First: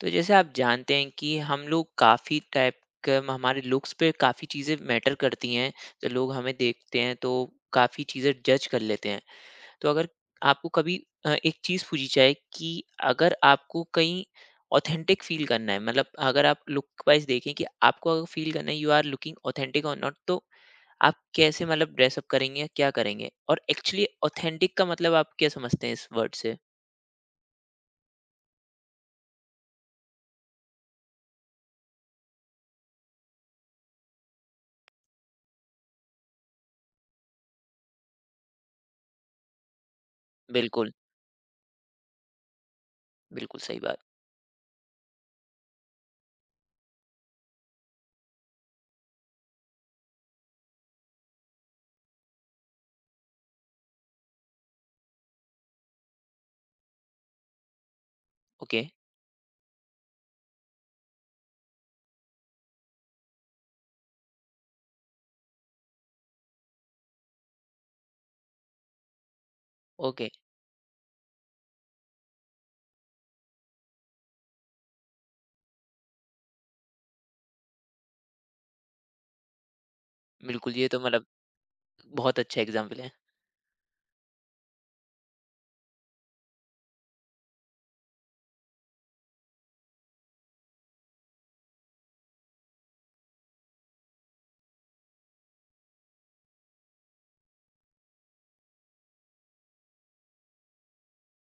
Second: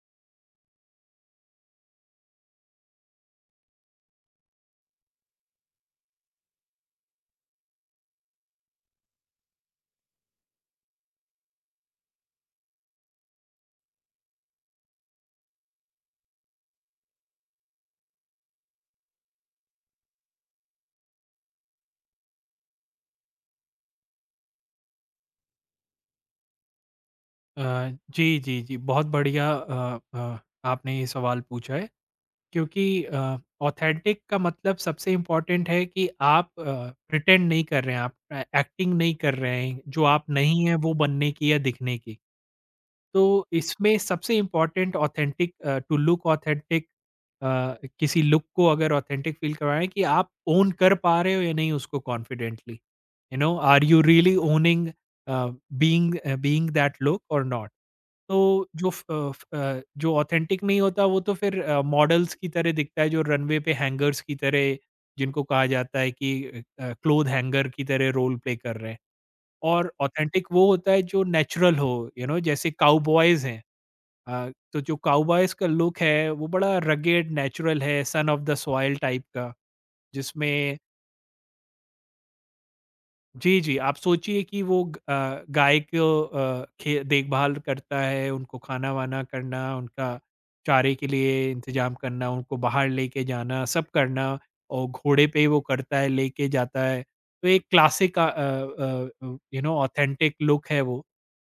तो जैसे आप जानते हैं कि हम लोग काफ़ी टाइप के हमारे लुक्स पे काफ़ी चीज़ें मैटर करती हैं। तो लोग हमें देखते हैं तो काफ़ी चीज़ें जज कर लेते हैं। तो अगर आपको कभी एक चीज़ पूछी जाए कि अगर आपको कहीं ऑथेंटिक फील करना है, मतलब अगर आप लुक वाइज देखें कि आपको अगर फील करना है, यू आर लुकिंग ऑथेंटिक और नॉट, तो आप कैसे मतलब ड्रेसअप करेंगे या क्या करेंगे? और एक्चुअली ऑथेंटिक का मतलब आप क्या समझते हैं इस वर्ड से? अ, जी, जी, जी। बहुत बढ़िया आपने ये सवाल पूछा है क्योंकि ऑथेंटिक का मतलब सबसे इम्पोर्टेंट है कि आप प्रिटेंड नहीं कर रहे हैं, आप एक्टिंग नहीं कर रहे हैं, जो आप नहीं हैं बिल्कुल। वो बनने की या दिखने की। तो बिल्कुल सही इसमें बात। सबसे important authentic to look authentic. Uh, किसी लुक को अगर ऑथेंटिक फ़ील करवाएँ कि आप ओन कर पा रहे हो या नहीं उसको confidently. You know are you really owning uh, being being that look और नॉट? तो ओके। जो फ अ, जो ऑथेंटिक नहीं होता वो तो फिर मॉडल्स की तरह दिखता है जो रनवे पे हैंगर्स की तरह, जिनको कहा जाता है कि क्लॉथ हैंगर की तरह रोल प्ले कर रहे हैं। और ओके। ऑथेंटिक वो होता है जो नेचुरल हो, यू नो जैसे काउबॉयज़ हैं। तो जो काउबॉयज़ का लुक है वो बड़ा रगेड नेचुरल है, son of the soil type का बिल्कुल, जिसमें ये तो मतलब बहुत अच्छा एग्जाम्पल है। जी, जी, आप सोचिए कि गाय को अ, खे देखभाल करता है, उनको खाना-वाना करना, उनका चारे के लिए इंतज़ाम करना, उनको बाहर लेके जाना, सब करना और घोड़े पे वो करता है, लेके जाता है। तो एक classic you know authentic look है वो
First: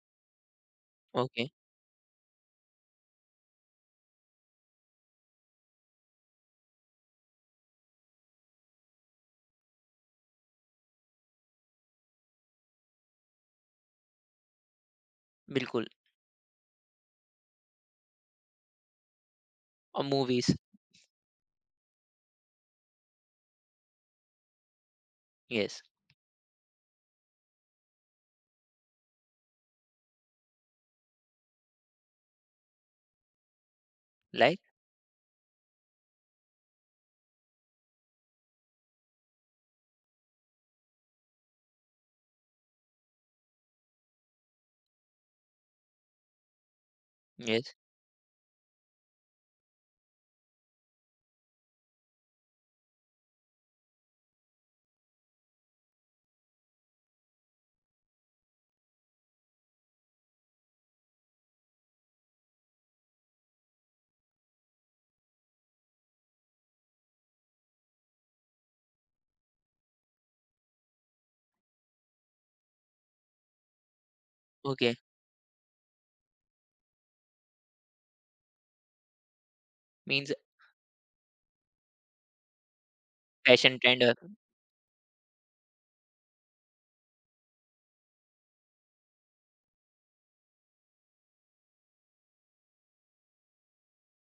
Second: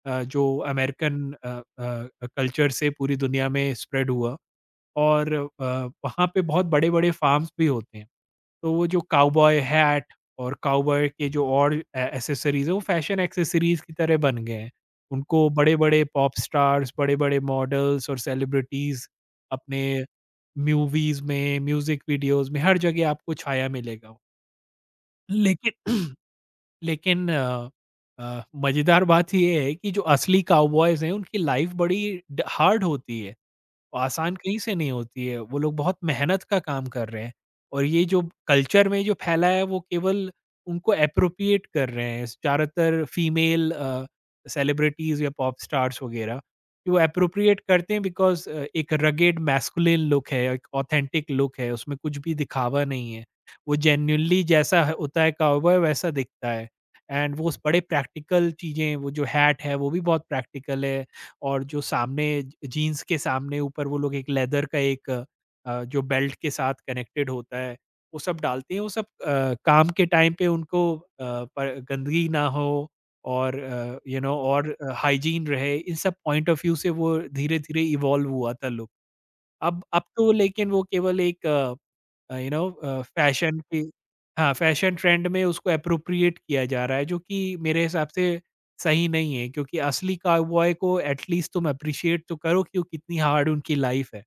जो अमेरिकन ओके, अ, कल्चर से पूरी दुनिया में स्प्रेड हुआ और वहाँ पे बहुत बड़े-बड़े फार्म्स भी होते हैं। तो वो जो काउबॉय हैट और काउबॉय के जो और ए एक्सेसरीज़ हैं, वो फैशन एक्सेसरीज़ की तरह बन गए हैं। उनको बिल्कुल। बड़े-बड़े पॉप स्टार्स, बड़े-बड़े मॉडल्स और सेलिब्रिटीज़ अपने और मूवीज़। मूवीज़ में, म्यूज़िक वीडियोज़ में, हर जगह आपको छाया मिलेगा। वो। लेकिन येस। लेकिन मज़ेदार बात ये है कि जो असली काउबॉयज़ हैं, उनकी लाइफ़ बड़ी ड हार्ड होती है। आसान कहीं लाइक। से नहीं होती है, वो लोग बहुत मेहनत का काम कर रहे हैं। और ये जो कल्चर में जो फैला है वो केवल उनको एप्रोप्रिएट कर रहे हैं, ज़्यादातर फीमेल सेलिब्रिटीज़ या पॉप स्टार्स वग़ैरह, कि वो एप्रोप्रिएट येस। करते हैं बिकॉज़ एक रगेड मैस्कुलिन लुक है, एक ऑथेंटिक लुक है, उसमें कुछ भी दिखावा नहीं है। वो जेन्युइनली जैसा ह होता है काउबॉय वैसा दिखता है, एंड वो स बड़े प्रैक्टिकल चीज़ें, वो जो हैट है वो भी बहुत प्रैक्टिकल है और जो सामने जीन्स के सामने ऊपर वो लोग एक लेदर का एक जो बेल्ट के साथ कनेक्टेड होता है, वो सब डालते हैं। वो सब काम के टाइम पे उनको पर गंदगी ना हो और यू नो और ओके। हाइजीन रहे, इन सब पॉइंट ऑफ व्यू से वो धीरे-धीरे इवॉल्व हुआ था लोग। अब मीन्स तो लेकिन वो केवल एक यू नो फैशन फैशन की। ट्रेंड। हाँ, फैशन ट्रेंड में उसको एप्रोप्रिएट किया जा रहा है, जो कि मेरे हिसाब से सही नहीं है, क्योंकि असली काउबॉय को एट लीस्ट तुम एप्रिशिएट तो करो कि वो कितनी हार्ड उनकी लाइफ़ है।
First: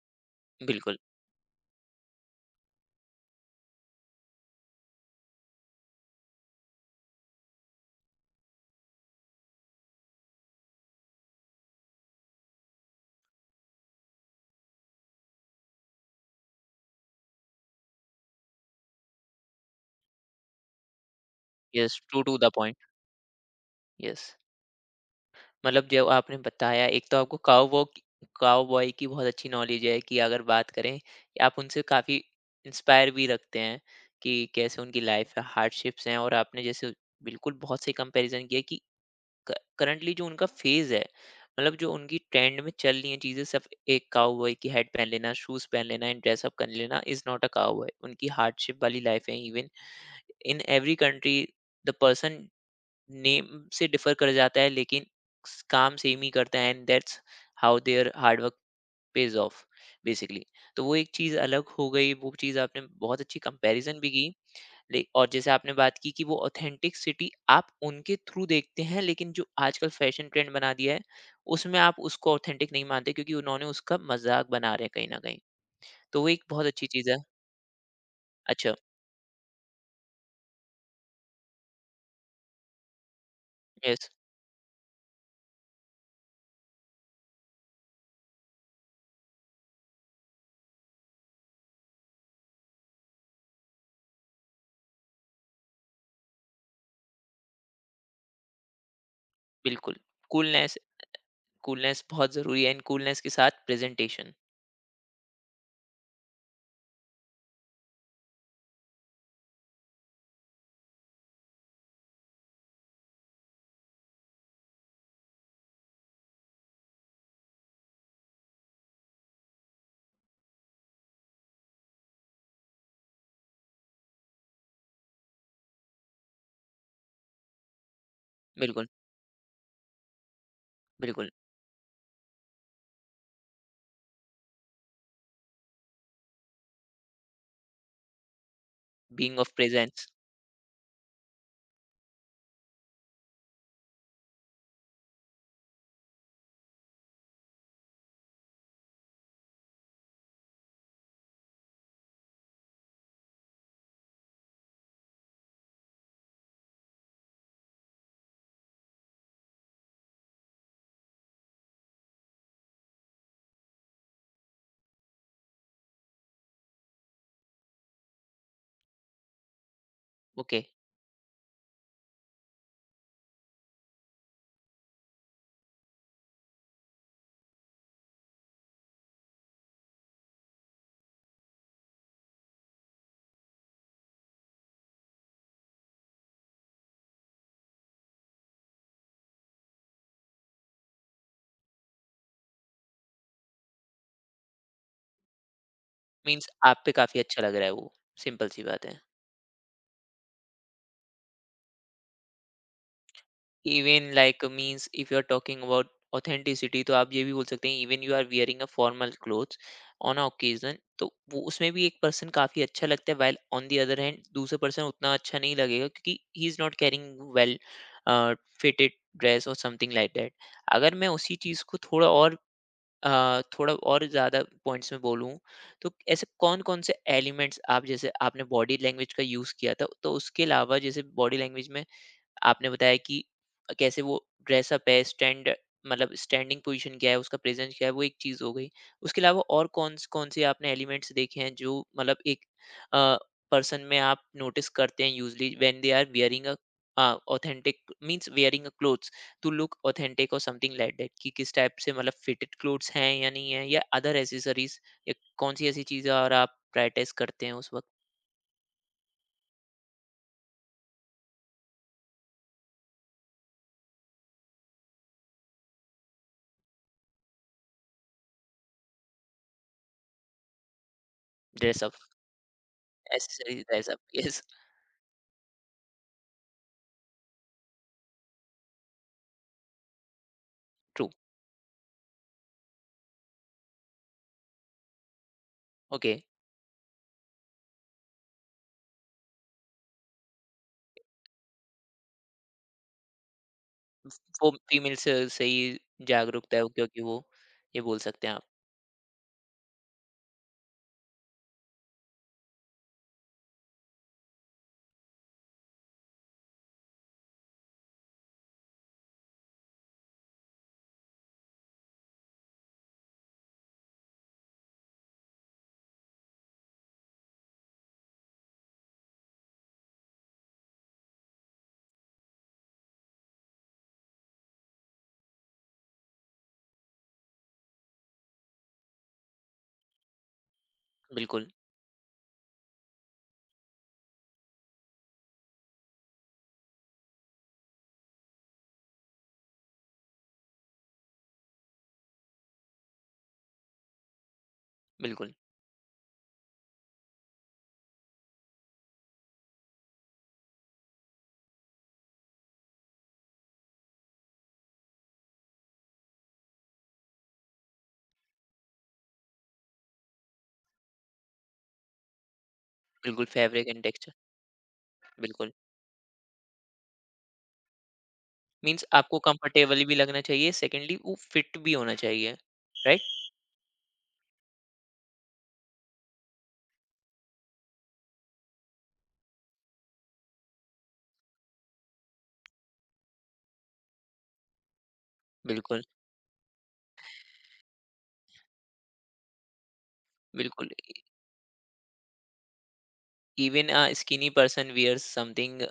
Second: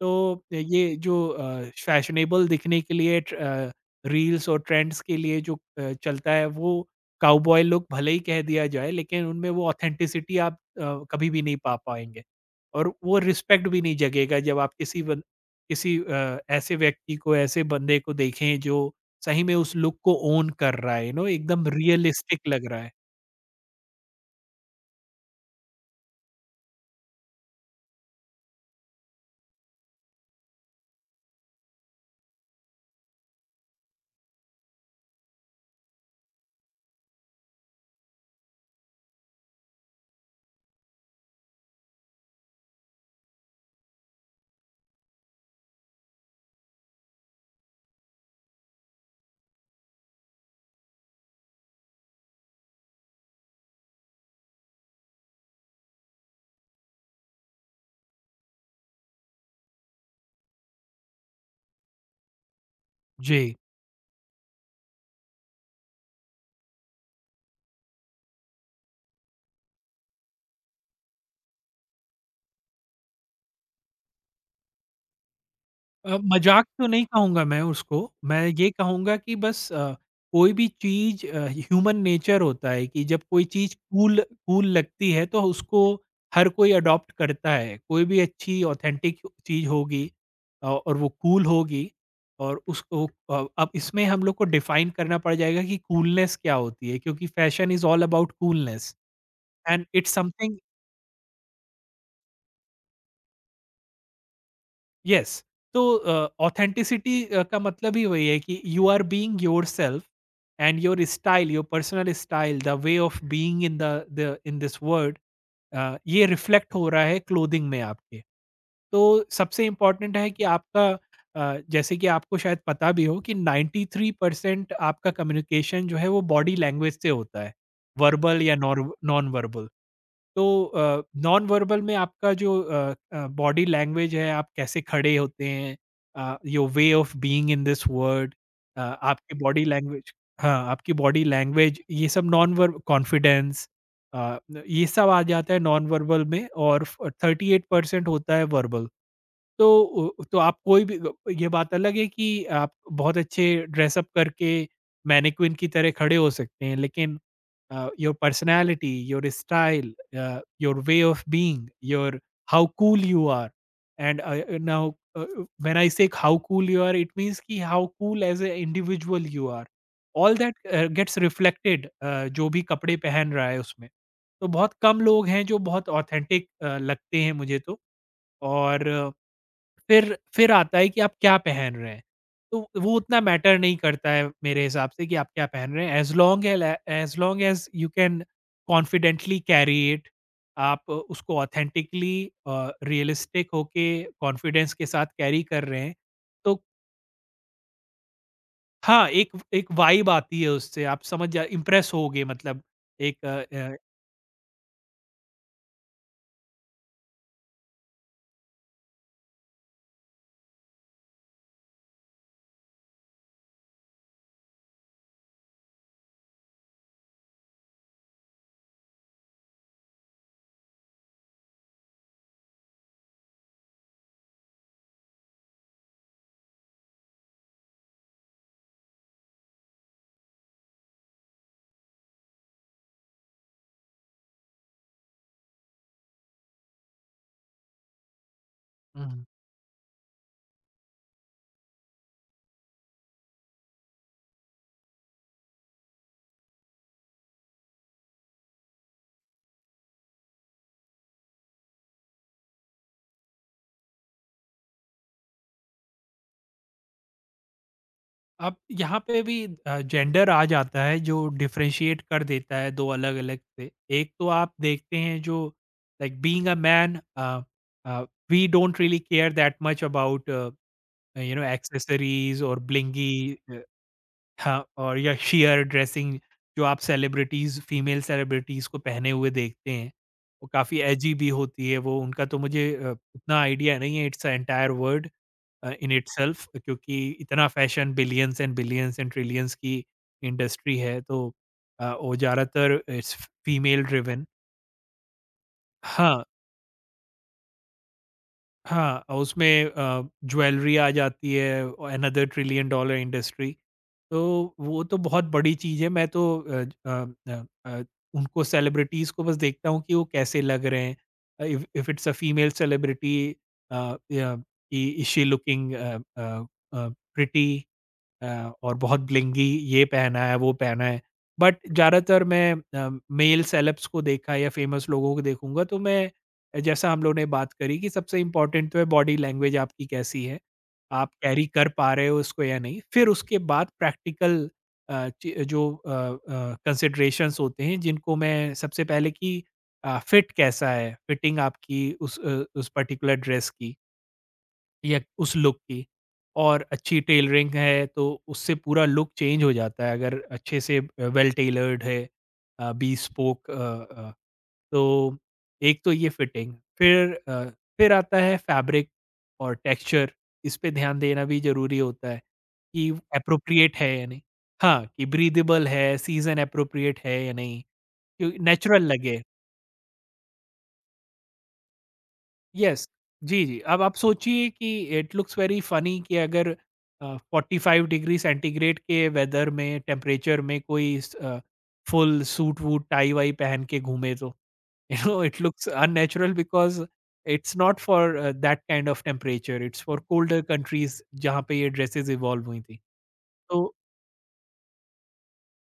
तो बिल्कुल। ये जो फैशनेबल दिखने के लिए रील्स और ट्रेंड्स के लिए जो चलता है, वो काउबॉय लुक भले ही कह दिया जाए लेकिन उनमें वो ऑथेंटिसिटी आप कभी भी नहीं पा पाएँगे। और वो रिस्पेक्ट भी नहीं जगेगा जब आप किसी ऐसे व्यक्ति को, ऐसे बंदे को देखें जो सही में उस लुक को ओन कर रहा है, यू नो एकदम yes, true to realistic the लग पॉइंट। रहा है। येस। मतलब जब आपने बताया, एक तो आपको काउबॉय की बहुत अच्छी नॉलेज है, कि अगर बात करें, आप उनसे काफ़ी इंस्पायर भी रखते हैं कि कैसे उनकी लाइफ़ है, हार्डशिप्स हैं। और आपने जैसे बिल्कुल बहुत सही कंपैरिज़न किया कि करंटली जो उनका फेज है, मतलब जो उनकी ट्रेंड में चल रही हैं चीजें, सिर्फ एक काउबॉय की हेड पहन लेना, शूज पहन लेना एंड ड्रेसअप कर लेना इज नॉट अ काउबॉय। उनकी हार्डशिप वाली लाइफ है, even in every country the person name से डिफर कर जाता है, लेकिन काम सेम ही करता है, and that's how their hard work pays off basically. तो वो एक चीज़ अलग हो गई। वो चीज़ आपने बहुत अच्छी जी। कंपैरिजन भी की। ले, और जैसे आपने बात की कि वो ऑथेंटिसिटी आप उनके थ्रू देखते हैं, लेकिन जो आजकल फैशन ट्रेंड बना दिया है, उसमें आप उसको ऑथेंटिक नहीं मानते क्योंकि उन्होंने उसका मजाक बना रहे हैं कहीं ना कहीं। तो वो एक बहुत मज़ाक तो अच्छी नहीं चीज़ है। कहूँगा मैं उसको, मैं ये अच्छा। कहूँगा कि बस कोई भी चीज़ ह्यूमन नेचर होता है कि जब कोई चीज़ यस। कूल कूल लगती है तो उसको हर कोई अडॉप्ट करता है। कोई भी अच्छी ऑथेंटिक चीज़ होगी और वो कूल होगी और उसको अब इसमें हम लोग को डिफ़ाइन करना पड़ जाएगा कि कूलनेस क्या होती है? क्योंकि fashion is all about coolness and बिल्कुल। It's something. कूलनेस। कूलनेस बहुत ज़रूरी है, इन कूलनेस के साथ प्रेजेंटेशन। यस, तो ऑथेंटिसिटी का मतलब ही वही है कि you are being yourself and your style, your personal style, the way of being in this world, ये रिफ्लेक्ट हो रहा है क्लोथिंग में आपके। तो सबसे इम्पोर्टेंट है कि आपका जैसे कि आपको शायद पता भी हो कि 93% परसेंट आपका कम्युनिकेशन जो है वो बॉडी लैंग्वेज से होता है, वर्बल या बिल्कुल। Non verbal. तो बिल्कुल। नॉन वर्बल में आपका जो बॉडी लैंग्वेज है, आप कैसे खड़े होते हैं, your way of being in this world, being आपकी ऑफ बॉडी प्रेजेंस। लैंग्वेज। हाँ, आपकी बॉडी लैंग्वेज, ये सब नॉन वर्ब कॉन्फिडेंस, अ, न ये सब आ जाता है नॉन वर्बल में, और फ 38% होता है वर्बल। तो उ तो आप कोई भी ग ये बात अलग है कि आप बहुत अच्छे ड्रेसअप करके मैनीक्विन की तरह खड़े हो सकते हैं, लेकिन your personality, your style, your way of being, your how cool you are, and now uh, when I say how cool you are, it means कि how cool as a individual you are. All okay. That gets reflected जो भी कपड़े पहन रहा है उसमें। तो बहुत कम लोग हैं जो बहुत ऑथेंटिक लगते हैं मुझे तो। और फिर आता है कि आप क्या पहन रहे हैं। तो वो उतना मैटर नहीं करता है मेरे हिसाब से कि आप क्या पहन रहे हैं, as long as you can confidently carry it, आप उसको ऑथेंटिकली रियलिस्टिक होके कॉन्फिडेंस के साथ कैरी कर रहे हैं। मीन्स तो आप पे काफ़ी अच्छा लग रहा है वो, सिंपल सी बात है। हाँ, एक एक वाइब आती है उससे आप समझ जा इम्प्रेस होगे, मतलब एक even like, means if you are talking about authenticity, तो आप ये भी बोल सकते हैं, even you are wearing a formal clothes on a occasion, तो वो उसमें भी एक पर्सन काफी अच्छा लगता है, while on the other hand दूसरा पर्सन उतना अच्छा नहीं लगेगा क्योंकि he is not carrying well fitted dress और समथिंग लाइक दैट। अगर मैं उसी चीज को थोड़ा और ज्यादा पॉइंट्स में बोलूं, तो ऐसे कौन कौन से एलिमेंट्स आप, जैसे आपने बॉडी लैंग्वेज का यूज किया था, तो उसके अलावा, जैसे बॉडी लैंग्वेज में आपने बताया कि कैसे वो ड्रेसअप है, स्टैंड मतलब स्टैंडिंग पोजीशन क्या है, उसका प्रेज़ेंस क्या है, वो एक चीज़ हो गई। उसके हुँ। अलावा और कौन-कौन से आपने एलिमेंट्स देखे हैं जो मतलब एक अ, पर्सन में आप नोटिस करते हैं usually when they are wearing a authentic, means wearing a clothes to look authentic और समथिंग लाइक दैट, कि किस टाइप से, मतलब फिटेड क्लोथ्स हैं या नहीं है, या अदर एक्सेसरीज़, या कौन-सी ऐसी चीज़ है और आप प्रायोरिटाइज़ करते हैं उस वक़्त? अब यहाँ पे भी जेंडर आ जाता है जो डिफरेंशिएट कर देता है दो अलग अलग से। एक तो आप देखते हैं जो like being a man, we don't really care that much about, you know, dress up, accessories और ब्लिंगी। Accessories, dress up. यस। हाँ, और या शियर ड्रेसिंग जो आप सेलिब्रिटीज़, फीमेल सेलिब्रिटीज़ को पहने हुए देखते हैं, वो काफ़ी ट्रू। एजी भी होती है वो, उनका तो मुझे उतना आइडिया नहीं है, it's a entire world in okay. Itself, क्योंकि इतना फ़ैशन, बिलियंस एंड ट्रिलियंस की इंडस्ट्री है। तो वो ज़्यादातर इट्स फीमेल ड्रिवन। वो फीमेल से सही हाँ। जागरूकता है वो, क्योंकि वो, ये बोल सकते हैं आप। हाँ, उसमें ज्वेलरी आ जाती है, औ अनदर ट्रिलियन डॉलर इंडस्ट्री। तो वो तो बहुत बड़ी चीज़ है, मैं तो अ, ज अ अ अ, उनको सेलिब्रिटीज़ को बस देखता हूँ कि वो कैसे लग रहे हैं। If if it's a female celebrity, या इ is she looking a uh, pretty? और बहुत ब्लिंगी ये पहना है, वो पहना है। बट ज़्यादातर मैं मेल सेलेब्स को देखा या फ़ेमस लोगों को देखूँगा तो मैं जैसा हम लोगों ने बात करी कि सबसे इम्पोर्टेंट तो है बॉडी लैंग्वेज आपकी कैसी है, आप कैरी बिल्कुल। कर पा रहे हो उसको या नहीं। फिर उसके बाद प्रैक्टिकल अ, ची जो अ अ, कंसिडरेशंस होते हैं जिनको मैं सबसे पहले कि फिट कैसा है, फिटिंग आपकी उस उस पर्टिकुलर ड्रेस की, या बिल्कुल। उस लुक की, और अच्छी टेलरिंग है तो उससे पूरा लुक चेंज हो जाता है अगर अच्छे से वेल टेलर्ड है, बी स्पोक। तो एक तो ये फिटिंग, फिर फिर आता है फैब्रिक और टेक्सचर, इस पे ध्यान देना भी ज़रूरी होता है, कि बिल्कुल, फैब्रिक एप्रोप्रिएट एंड है या टेक्सचर। नहीं। हाँ, कि बिल्कुल। ब्रीदेबल है, सीज़न एप्रोप्रिएट है या नहीं, क्योंकि मींस नेचुरल आपको लगे। कंफर्टेबल भी लगना चाहिए, सेकेंडली वो फिट भी होना चाहिए। Yes, right. जी, जी। अब आप सोचिए कि इट लुक्स वेरी फ़नी कि अगर 45 डिग्री सेंटीग्रेड के वेदर में, टेम्परेचर में फुल सूट-वूट, टाई-वाई पहन के घूमे तो, यू नो इट लुक्स बिल्कुल। Unnatural because it's not for that kind of temperature, it's for colder बिल्कुल। कंट्रीज़ जहाँ पे ये ड्रेसेज़ इवॉल्व हुई थी। तो even a skinny person wears something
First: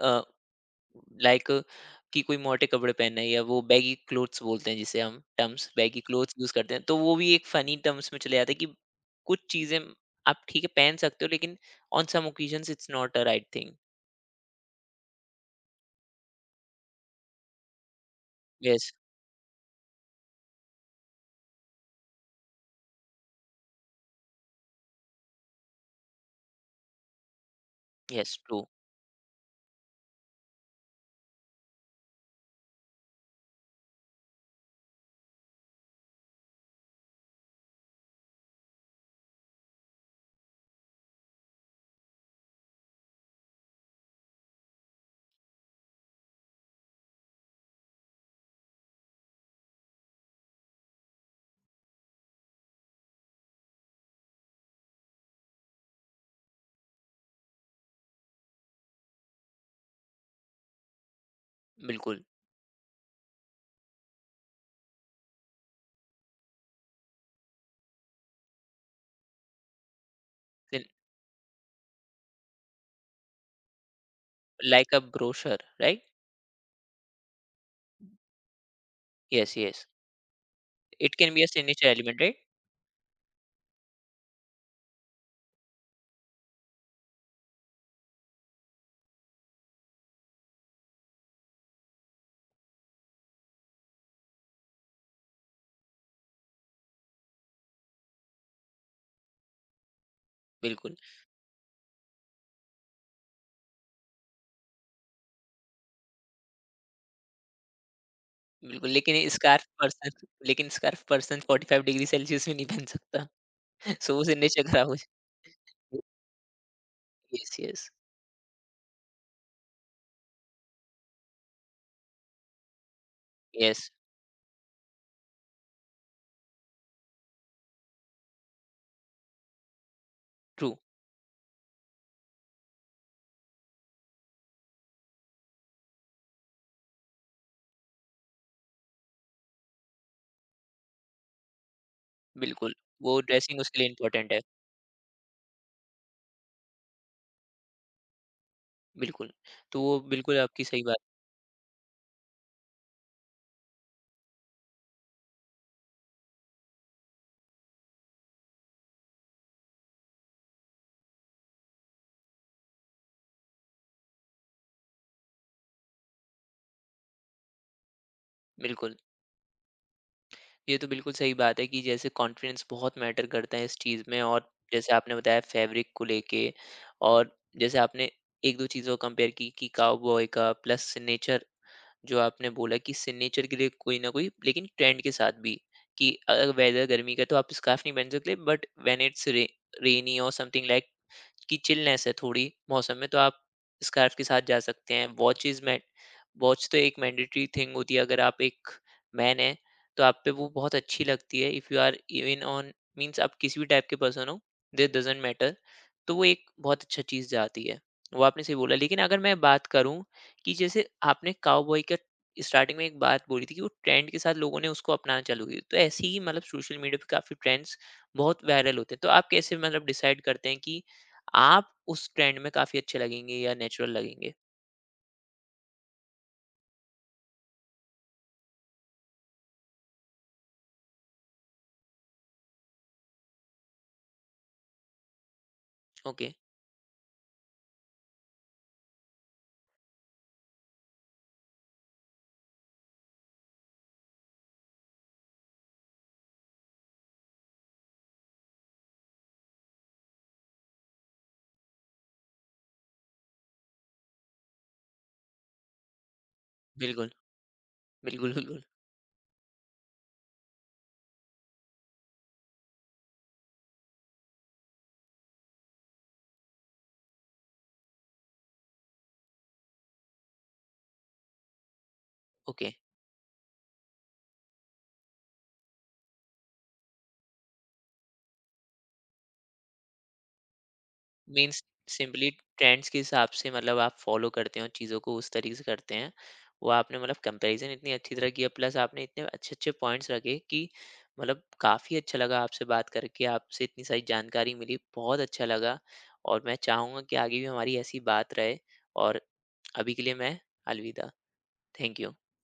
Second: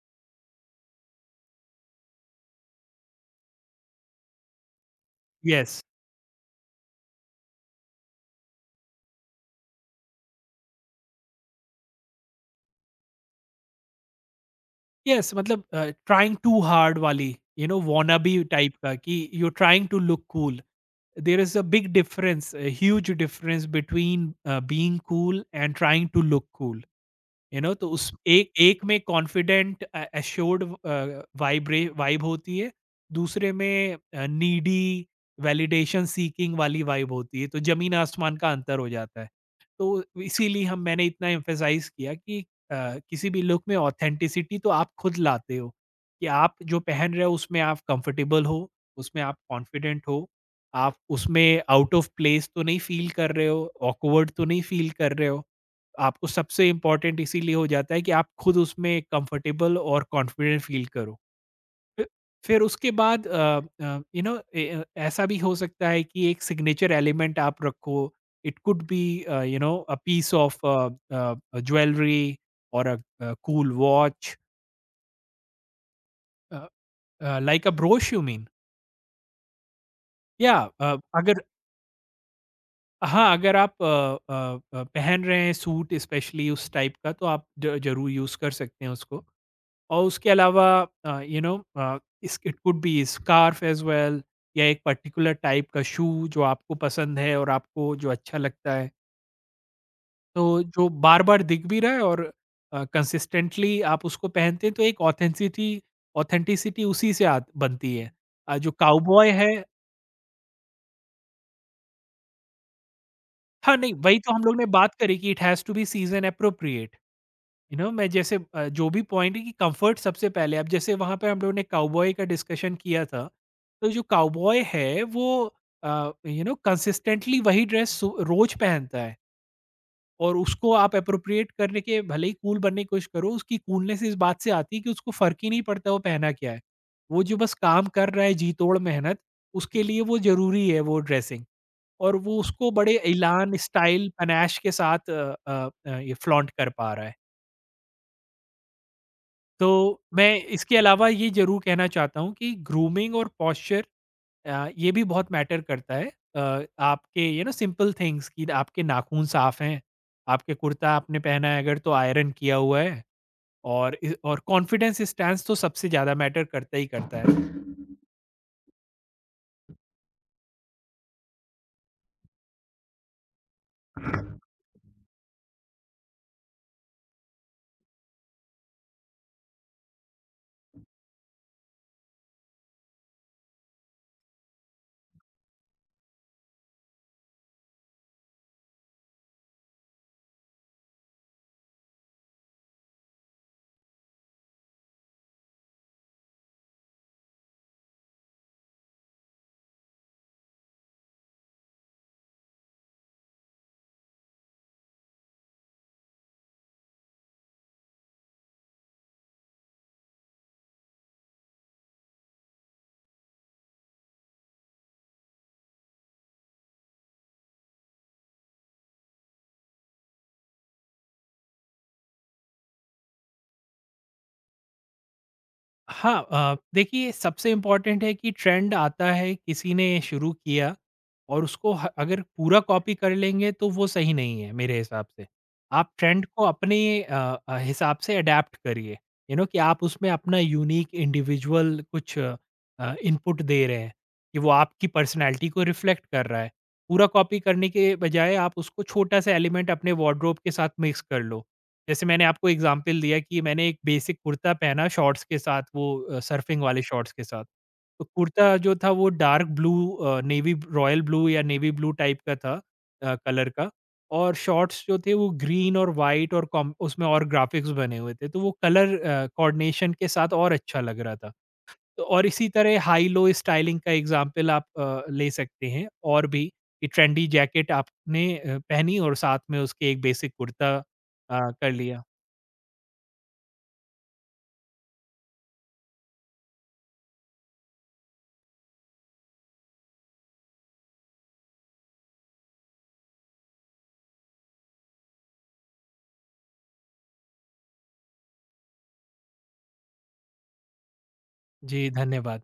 like, कि कोई मोटे कपड़े पहनना है या वो बैगी क्लोथ्स बोलते हैं जिसे हम terms yes, baggy clothes use करते हैं, तो वो भी एक फनी टर्म्स में चले जाता है कि कुछ चीजें आप ठीक है पहन सकते हो, लेकिन on some occasions it's not a right thing. Yes, मतलब ट्राइंग टू हार्ड वाली, you know wannabe type Yes, का कि you are trying to look cool. There is a big difference, a huge difference between being cool and trying to look cool. You know, तो उस yes, एक true। एक में confident assured vibe होती है, दूसरे में नीडी वैलिडेशन सीकिंग वाली वाइब होती है, तो जमीन आसमान का अंतर हो जाता है। तो इसीलिए हम मैंने इतना एम्फेसाइज किया कि अ, किसी भी लुक में ऑथेंटिसिटी तो आप खुद लाते हो, कि आप जो पहन रहे हो उसमें आप कंफर्टेबल हो, उसमें आप कॉन्फिडेंट हो, आप उसमें आउट ऑफ प्लेस तो नहीं फील कर रहे हो, ऑकवर्ड तो नहीं फील कर रहे हो। आपको सबसे इम्पोर्टेंट इसीलिए हो जाता है कि आप खुद उसमें कंफर्टेबल और कॉन्फिडेंट फील करो। फिर बिल्कुल। फिर उसके बाद यू नो ऐसा भी हो सकता है कि एक सिग्नेचर एलिमेंट आप रखो। It could be you know a piece of Then jewellery और cool watch, like a brochure, right? Uh like a brooch you mean? Yes, yes। या It can अगर be a signature element, right? हाँ, अगर आप पहन रहे हैं suit specially उस टाइप का तो आप ज ज़रूर यूज़ कर सकते हैं उसको। और उसके अलावा यू नो इस it could be scarf as well, या एक पर्टिकुलर टाइप का शू जो आपको पसंद है और आपको जो अच्छा लगता है। तो जो बिल्कुल, बार-बार दिख भी रहा है और कंसिस्टेंटली आप उसको पहनते हैं, तो एक ऑथेंसिटी ऑथेंटिसिटी उसी से आत बनती है। जो बिल्कुल। लेकिन काउबॉय है। स्कार्फ पर्सन लेकिन स्कार्फ पर्सन 45 डिग्री सेल्सियस में नहीं पहन सकता। हाँ, नहीं सो वही वो तो हम लोग सिग्नेचर ने खराब हो। बात करी कि it has to be season appropriate. Yes. You yes. No मैं जैसे जो भी पॉइंट है कि कंफर्ट सबसे पहले, अब जैसे वहां पे हम लोगों ने काउबॉय का डिस्कशन किया था, यस। तो जो काउबॉय है वो यू नो कंसिस्टेंटली वही ड्रेस रोज पहनता है, और ट्रू। उसको आप अप्रोप्रिएट करने के भले ही कूल बनने की कोशिश करो, उसकी कूलनेस इस बात से आती है कि उसको फर्क ही नहीं पड़ता वो पहना क्या है। वो जो बस काम कर रहा है जी तोड़ मेहनत, उसके लिए वो जरूरी है, वो ड्रेसिंग, और वो उसको बिल्कुल। बड़े वो ऐलान ड्रेसिंग उसके लिए स्टाइल इम्पोर्टेंट है। पनैश के साथ ये फ्लॉन्ट कर पा रहा है। बिल्कुल। तो वो तो मैं बिल्कुल आपकी इसके सही बात। अलावा ये ज़रूर कहना चाहता हूँ कि ग्रूमिंग और पॉस्चर ये भी बहुत मैटर करता है। आपके यू नो सिंपल थिंग्स कि आपके नाखून साफ़ हैं, आपके कुर्ता आपने पहना है अगर तो आयरन किया हुआ है, और इ और कॉन्फिडेंस स्टैंस तो सबसे ज़्यादा मैटर करता ही करता बिल्कुल, ये तो बिल्कुल सही बात है कि जैसे कॉन्फिडेंस बहुत मैटर करता है इस चीज़ है। में, और जैसे आपने बताया फैब्रिक को लेके। और जैसे आपने एक दो चीज़ों को कंपेयर की कि काउबॉय का प्लस सिग्नेचर, जो आपने बोला कि सिग्नेचर के लिए कोई ना कोई, लेकिन ट्रेंड के साथ भी, कि अगर वेदर गर्मी का है, तो आप स्कार्फ नहीं पहन सकते, बट व्हेन इट्स रेनी और समथिंग लाइक, की चिलनेस है थोड़ी मौसम में, तो आप स्कार्फ के साथ जा सकते हैं। वॉचेज़ में वॉच तो एक मैंडेटरी थिंग होती है, अगर आप एक मैन हैं, तो आप पे वो बहुत अच्छी लगती है। If you are even on, means आप किसी भी टाइप के पर्सन हो, दिस डज़न्ट मैटर। तो वो एक बहुत अच्छा चीज़ जाती है। वो आपने सही बोला। लेकिन अगर मैं बात करूँ कि जैसे आपने काउबॉय का स्टार्टिंग में एक बात बोली थी कि वो ट्रेंड के साथ लोगों ने उसको अपनाना चालू की, तो ऐसे ही मतलब सोशल मीडिया पे काफ़ी ट्रेंड्स बहुत वायरल होते हैं। तो आप कैसे मतलब डिसाइड करते हैं कि आप उस ट्रेंड में काफ़ी अच्छे लगेंगे या नेचुरल लगेंगे? हाँ, देखिए सबसे इम्पोर्टेंट है कि ट्रेंड आता है किसी ने शुरू किया, और अगर पूरा कॉपी कर लेंगे तो वो सही नहीं है मेरे हिसाब से, आप ट्रेंड ओके। को अपने अ, हिसाब से अडेप्ट करिए, यू नो कि आप उसमें अपना यूनिक इंडिविजुअल कुछ इनपुट दे रहे हैं, कि वो आपकी पर्सनैलिटी को रिफ्लेक्ट कर रहा है। पूरा कॉपी करने के बजाय आप उसको छोटा सा एलिमेंट अपने वार्ड्रोब के साथ मिक्स कर लो, जैसे मैंने आपको एग्ज़ाम्पल दिया कि मैंने एक बेसिक कुर्ता पहना शॉर्ट्स के साथ, वो सर्फिंग वाले बिल्कुल, शॉर्ट्स के साथ। तो बिल्कुल, कुर्ता बिल्कुल। जो था वो dark blue, navy royal blue या नेवी ब्लू टाइप का था, कलर का, और शॉर्ट्स जो थे वो ग्रीन और वाइट, और कॉम उसमें और ग्राफ़िक्स बने हुए थे। तो वो कलर कोऑर्डिनेशन के साथ और अच्छा लग रहा था। तो और इसी ओके। तरह हाई लो स्टाइलिंग का एग्ज़ाम्पल आप ले सकते हैं, और भी, कि ट्रेंडी जैकेट आपने पहनी और साथ में उसके एक बेसिक कुर्ता मीन्स कर लिया। सिंपली ट्रेंड्स के हिसाब से, मतलब आप फ़ॉलो करते हो चीज़ों को उस तरीके से करते हैं। वो आपने मतलब कंपैरिज़न इतनी अच्छी तरह किया, प्लस आपने इतने अच्छे-अच्छे पॉइंट्स रखे कि मतलब काफ़ी अच्छा लगा आपसे बात करके, आपसे इतनी सारी जानकारी मिली, बहुत अच्छा लगा, और मैं चाहूँगा कि आगे भी हमारी ऐसी बात रहे, और अभी के लिए मैं अलविदा। जी, थैंक यू। धन्यवाद।